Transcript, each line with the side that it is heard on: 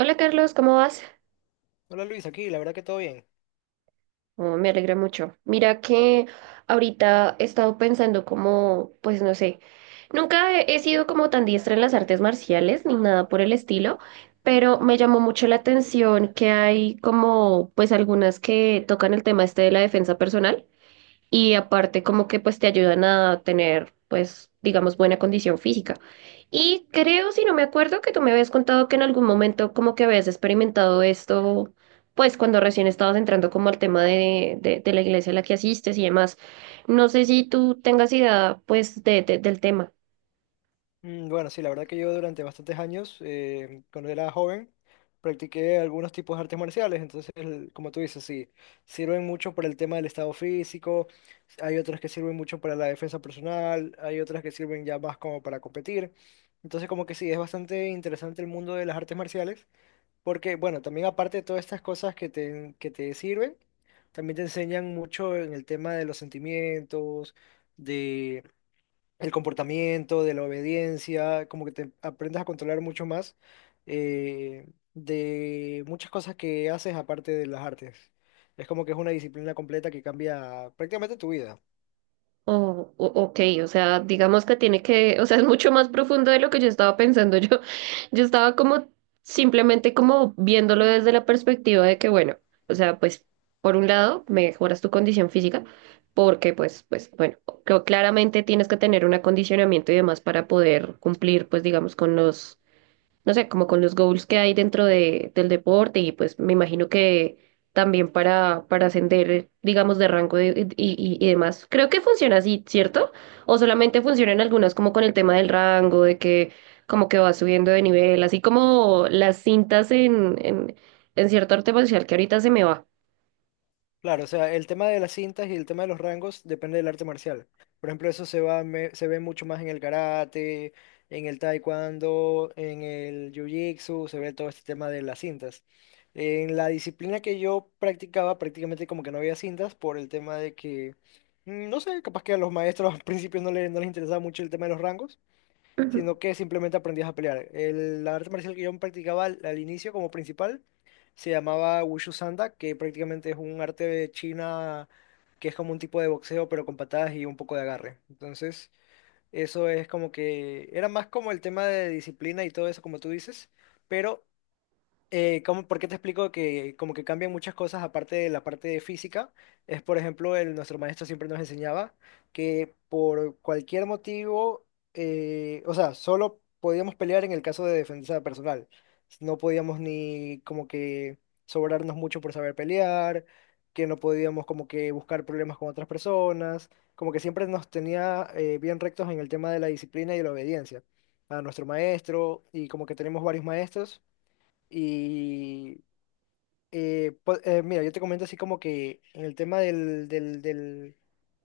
right: Hola Carlos, ¿cómo vas?
left: Hola Luis, aquí, la verdad que todo bien.
right: Oh, me alegra mucho. Mira que ahorita he estado pensando como, pues no sé, nunca he sido como tan diestra en las artes marciales ni nada por el estilo, pero me llamó mucho la atención que hay como, pues algunas que tocan el tema este de la defensa personal. Y aparte como que pues te ayudan a tener pues digamos buena condición física. Y creo, si no me acuerdo, que tú me habías contado que en algún momento como que habías experimentado esto pues cuando recién estabas entrando como al tema de la iglesia a la que asistes y demás. No sé si tú tengas idea pues del tema.
left: Bueno, sí, la verdad que yo durante bastantes años, cuando era joven, practiqué algunos tipos de artes marciales. Entonces, como tú dices, sí, sirven mucho para el tema del estado físico, hay otras que sirven mucho para la defensa personal, hay otras que sirven ya más como para competir. Entonces, como que sí, es bastante interesante el mundo de las artes marciales, porque, bueno, también aparte de todas estas cosas que que te sirven, también te enseñan mucho en el tema de los sentimientos, el comportamiento, de la obediencia, como que te aprendes a controlar mucho más eh, de muchas cosas que haces aparte de las artes. Es como que es una disciplina completa que cambia prácticamente tu vida.
right: Oh, o- ok, o sea, digamos que tiene que, o sea, es mucho más profundo de lo que yo estaba pensando. Yo estaba como simplemente como viéndolo desde la perspectiva de que, bueno, o sea, pues por un lado mejoras tu condición física, porque pues, pues, bueno, creo claramente tienes que tener un acondicionamiento y demás para poder cumplir, pues, digamos, con los no sé, como con los goals que hay dentro del deporte y pues me imagino que también para ascender, digamos, de rango de- y demás. Creo que funciona así, ¿cierto? O solamente funcionan algunas como con el tema del rango, de que como que va subiendo de nivel, así como las cintas en cierto arte marcial que ahorita se me va.
left: Claro, o sea, el tema de las cintas y el tema de los rangos depende del arte marcial. Por ejemplo, eso se se ve mucho más en el karate, en el taekwondo, en el jiu-jitsu, se ve todo este tema de las cintas. En la disciplina que yo practicaba, prácticamente como que no había cintas por el tema de que, mm, no sé, capaz que a los maestros al principio no les interesaba mucho el tema de los rangos,
right: Ujú.
left: sino que simplemente aprendías a pelear. La arte marcial que yo practicaba al inicio como principal se llamaba Wushu Sanda, que prácticamente es un arte de China, que es como un tipo de boxeo, pero con patadas y un poco de agarre. Entonces, eso es como que era más como el tema de disciplina y todo eso, como tú dices. Pero ¿ por qué te explico que como que cambian muchas cosas aparte de la parte de física? Es, por ejemplo, nuestro maestro siempre nos enseñaba que por cualquier motivo, o sea, solo podíamos pelear en el caso de defensa personal. No podíamos ni como que sobrarnos mucho por saber pelear, que no podíamos como que buscar problemas con otras personas, como que siempre nos tenía bien rectos en el tema de la disciplina y la obediencia a nuestro maestro, y como que tenemos varios maestros. Y mira, yo te comento así como que en el tema del...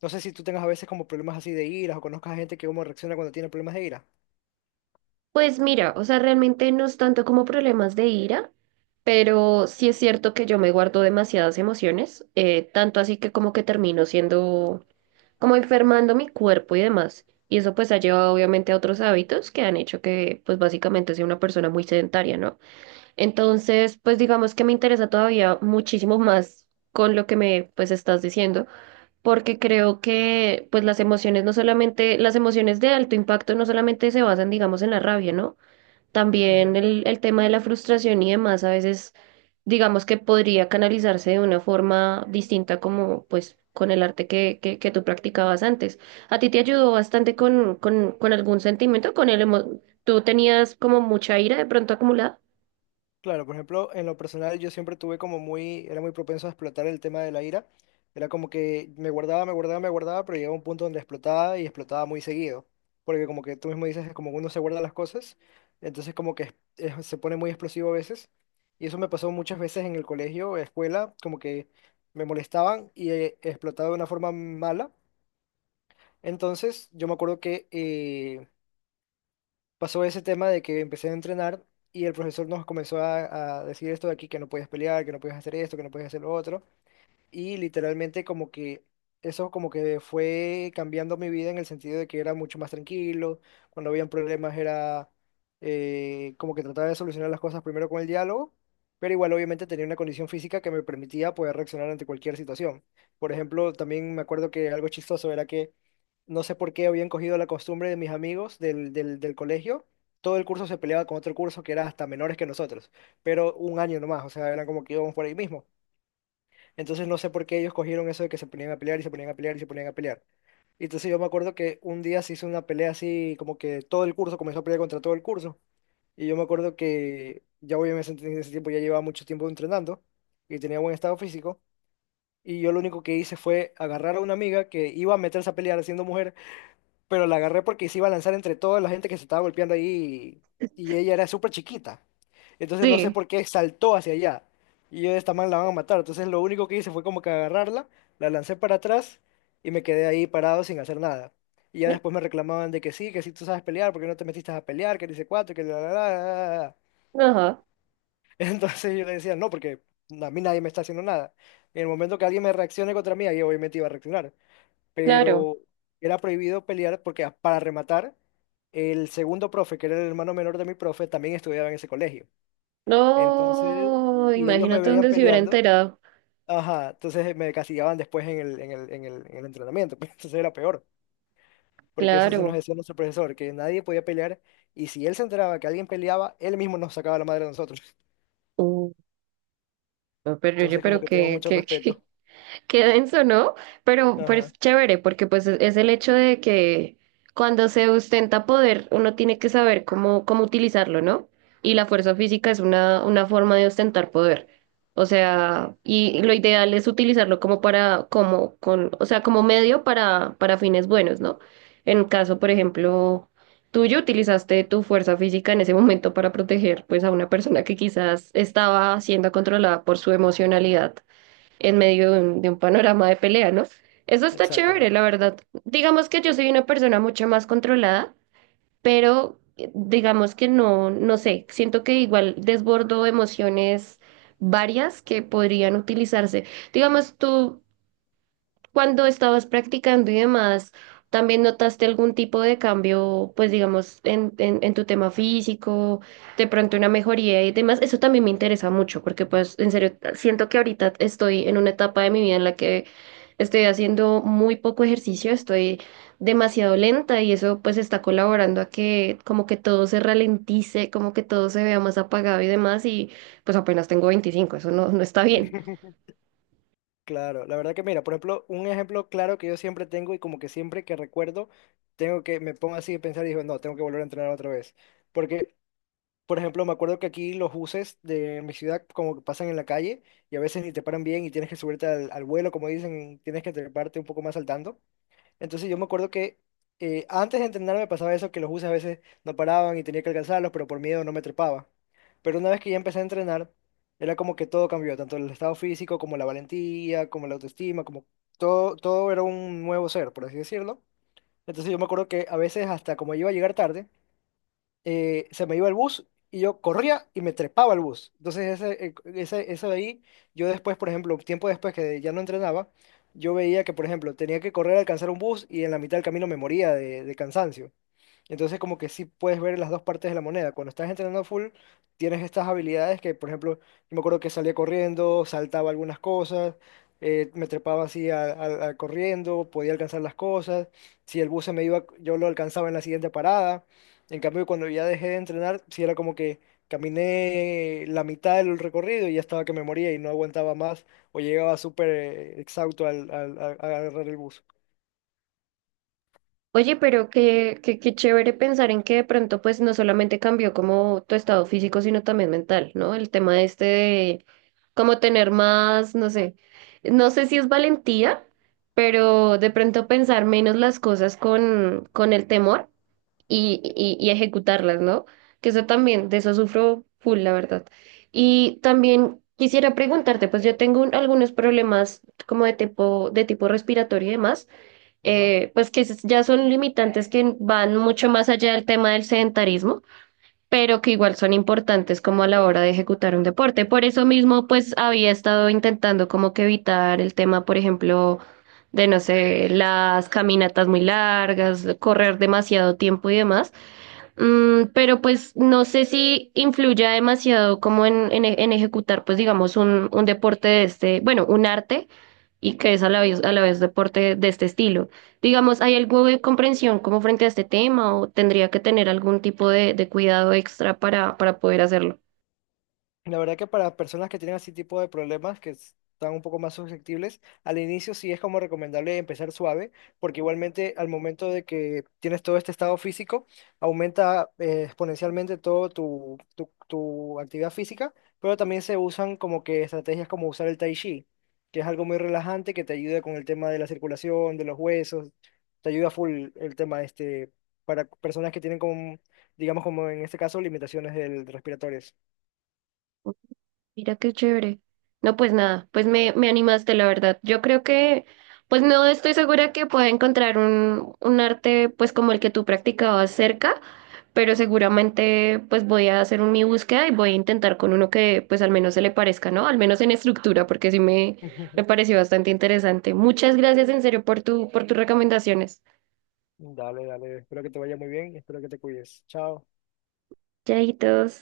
left: No sé si tú tengas a veces como problemas así de ira o conozcas a gente que cómo reacciona cuando tiene problemas de ira.
right: Pues mira, o sea, realmente no es tanto como problemas de ira, pero sí es cierto que yo me guardo demasiadas emociones, tanto así que como que termino siendo, como enfermando mi cuerpo y demás. Y eso pues ha llevado obviamente a otros hábitos que han hecho que pues básicamente sea una persona muy sedentaria, ¿no? Entonces, pues digamos que me interesa todavía muchísimo más con lo que me pues estás diciendo porque creo que pues las emociones no solamente, las emociones de alto impacto no solamente se basan, digamos, en la rabia, ¿no? También el tema de la frustración y demás, a veces digamos que podría canalizarse de una forma distinta como pues con el arte que tú practicabas antes. ¿A ti te ayudó bastante con algún sentimiento? ¿Con el emo- ¿Tú tenías como mucha ira de pronto acumulada?
left: Claro, por ejemplo, en lo personal yo siempre tuve como muy, era muy propenso a explotar el tema de la ira. Era como que me guardaba, pero llegaba un punto donde explotaba, y explotaba muy seguido. Porque como que tú mismo dices, es como que uno se guarda las cosas, entonces como que se pone muy explosivo a veces. Y eso me pasó muchas veces en el colegio, escuela, como que me molestaban y explotaba de una forma mala. Entonces yo me acuerdo que pasó ese tema de que empecé a entrenar, y el profesor nos comenzó a decir esto de aquí, que no podías pelear, que no podías hacer esto, que no podías hacer lo otro, y literalmente como que eso como que fue cambiando mi vida en el sentido de que era mucho más tranquilo. Cuando habían problemas era como que trataba de solucionar las cosas primero con el diálogo, pero igual obviamente tenía una condición física que me permitía poder reaccionar ante cualquier situación. Por ejemplo, también me acuerdo que algo chistoso era que no sé por qué habían cogido la costumbre de mis amigos del colegio. Todo el curso se peleaba con otro curso que era hasta menores que nosotros, pero un año nomás, o sea, eran como que íbamos por ahí mismo. Entonces no sé por qué ellos cogieron eso de que se ponían a pelear, y se ponían a pelear, y se ponían a pelear. Y entonces yo me acuerdo que un día se hizo una pelea así, como que todo el curso comenzó a pelear contra todo el curso. Y yo me acuerdo que ya voy en ese tiempo, ya llevaba mucho tiempo entrenando y tenía buen estado físico. Y yo lo único que hice fue agarrar a una amiga que iba a meterse a pelear siendo mujer, pero la agarré porque se iba a lanzar entre toda la gente que se estaba golpeando ahí, y ella era súper chiquita. Entonces no sé
right: Sí.
left: por qué saltó hacia allá. Y yo de esta man la van a matar. Entonces lo único que hice fue como que agarrarla, la lancé para atrás y me quedé ahí parado sin hacer nada. Y ya después me reclamaban de que sí tú sabes pelear, porque no te metiste a pelear, que dice cuatro, que la".
right: Ajá,
left: Entonces yo le decía, no, porque a mí nadie me está haciendo nada. En el momento que alguien me reaccione contra mí, ahí obviamente iba a reaccionar,
right: claro.
left: pero era prohibido pelear porque para rematar, el segundo profe, que era el hermano menor de mi profe, también estudiaba en ese colegio. Entonces,
right: No,
left: si ellos me
right: imagínate
left: veían
right: donde se hubiera
left: peleando,
right: enterado.
left: ajá, entonces me castigaban después en el entrenamiento, pues entonces era peor. Porque eso sí nos
right: Claro.
left: decía nuestro profesor, que nadie podía pelear, y si él se enteraba que alguien peleaba, él mismo nos sacaba la madre a nosotros.
right: Uh, no, pero oye,
left: Entonces como
right: pero
left: que tenemos
right: qué,
left: mucho
right: qué,
left: respeto.
right: qué, qué denso, ¿no? Pero
left: Ajá,
right: es chévere porque pues es el hecho de que cuando se ostenta poder uno tiene que saber cómo, cómo utilizarlo, ¿no? Y la fuerza física es una forma de ostentar poder. O sea, y lo ideal es utilizarlo como para, como, con, o sea, como medio para fines buenos, ¿no? En caso, por ejemplo, tuyo, utilizaste tu fuerza física en ese momento para proteger pues a una persona que quizás estaba siendo controlada por su emocionalidad en medio de un panorama de pelea, ¿no? Eso está chévere,
left: exactamente.
right: la verdad. Digamos que yo soy una persona mucho más controlada, pero digamos que no, no sé, siento que igual desbordo emociones varias que podrían utilizarse. Digamos, tú cuando estabas practicando y demás, ¿también notaste algún tipo de cambio, pues digamos, en tu tema físico, de pronto una mejoría y demás? Eso también me interesa mucho porque pues en serio, siento que ahorita estoy en una etapa de mi vida en la que estoy haciendo muy poco ejercicio, estoy demasiado lenta y eso pues está colaborando a que como que todo se ralentice, como que todo se vea más apagado y demás y pues apenas tengo 25, eso no, no está bien.
left: Claro, la verdad que mira, por ejemplo, un ejemplo claro que yo siempre tengo y como que siempre que recuerdo, tengo que, me pongo así a pensar y digo, no, tengo que volver a entrenar otra vez. Porque, por ejemplo, me acuerdo que aquí los buses de mi ciudad como que pasan en la calle, y a veces ni te paran bien y tienes que subirte al vuelo, como dicen, tienes que treparte un poco más saltando. Entonces yo me acuerdo que antes de entrenar me pasaba eso, que los buses a veces no paraban y tenía que alcanzarlos, pero por miedo no me trepaba. Pero una vez que ya empecé a entrenar, era como que todo cambió, tanto el estado físico como la valentía, como la autoestima, como todo, todo era un nuevo ser, por así decirlo. Entonces yo me acuerdo que a veces hasta como iba a llegar tarde, se me iba el bus y yo corría y me trepaba al bus. Entonces, eso de ahí, yo después, por ejemplo, tiempo después que ya no entrenaba, yo veía que, por ejemplo, tenía que correr a alcanzar un bus y en la mitad del camino me moría de cansancio. Entonces como que sí puedes ver las dos partes de la moneda. Cuando estás entrenando full, tienes estas habilidades que, por ejemplo, yo me acuerdo que salía corriendo, saltaba algunas cosas, me trepaba así a corriendo, podía alcanzar las cosas. Si el bus se me iba, yo lo alcanzaba en la siguiente parada. En cambio, cuando ya dejé de entrenar, sí era como que caminé la mitad del recorrido y ya estaba que me moría y no aguantaba más, o llegaba súper exhausto a agarrar el bus.
right: Oye, pero qué, qué, qué chévere pensar en que de pronto pues no solamente cambió como tu estado físico, sino también mental, ¿no? El tema este de como tener más, no sé, no sé si es valentía, pero de pronto pensar menos las cosas con el temor y ejecutarlas, ¿no? Que eso también, de eso sufro full, la verdad. Y también quisiera preguntarte, pues yo tengo un- algunos problemas como de tipo respiratorio y demás. Pues que es- ya son limitantes que van mucho más allá del tema del sedentarismo, pero que igual son importantes como a la hora de ejecutar un deporte. Por eso mismo, pues había estado intentando como que evitar el tema, por ejemplo, de, no sé, las caminatas muy largas, correr demasiado tiempo y demás. Mm, pero pues no sé si influya demasiado como en, e- en ejecutar, pues digamos, un deporte de este, bueno, un arte y que es a la vez deporte de este estilo. Digamos, ¿hay algo de comprensión como frente a este tema o tendría que tener algún tipo de cuidado extra para poder hacerlo?
left: La verdad que para personas que tienen así tipo de problemas, que están un poco más susceptibles, al inicio sí es como recomendable empezar suave, porque igualmente al momento de que tienes todo este estado físico, aumenta exponencialmente todo tu actividad física, pero también se usan como que estrategias como usar el tai chi, que es algo muy relajante que te ayuda con el tema de la circulación, de los huesos, te ayuda full el tema este, para personas que tienen como, digamos como en este caso, limitaciones respiratorias.
right: Mira qué chévere. No, pues nada, pues me animaste, la verdad. Yo creo que, pues no estoy segura que pueda encontrar un arte pues como el que tú practicabas cerca, pero seguramente pues voy a hacer un, mi búsqueda y voy a intentar con uno que pues al menos se le parezca, ¿no? Al menos en estructura, porque sí me pareció bastante interesante. Muchas gracias en serio por tu, por tus recomendaciones.
left: Dale, dale. Espero que te vaya muy bien. Espero que te cuides. Chao.
right: Chaitos.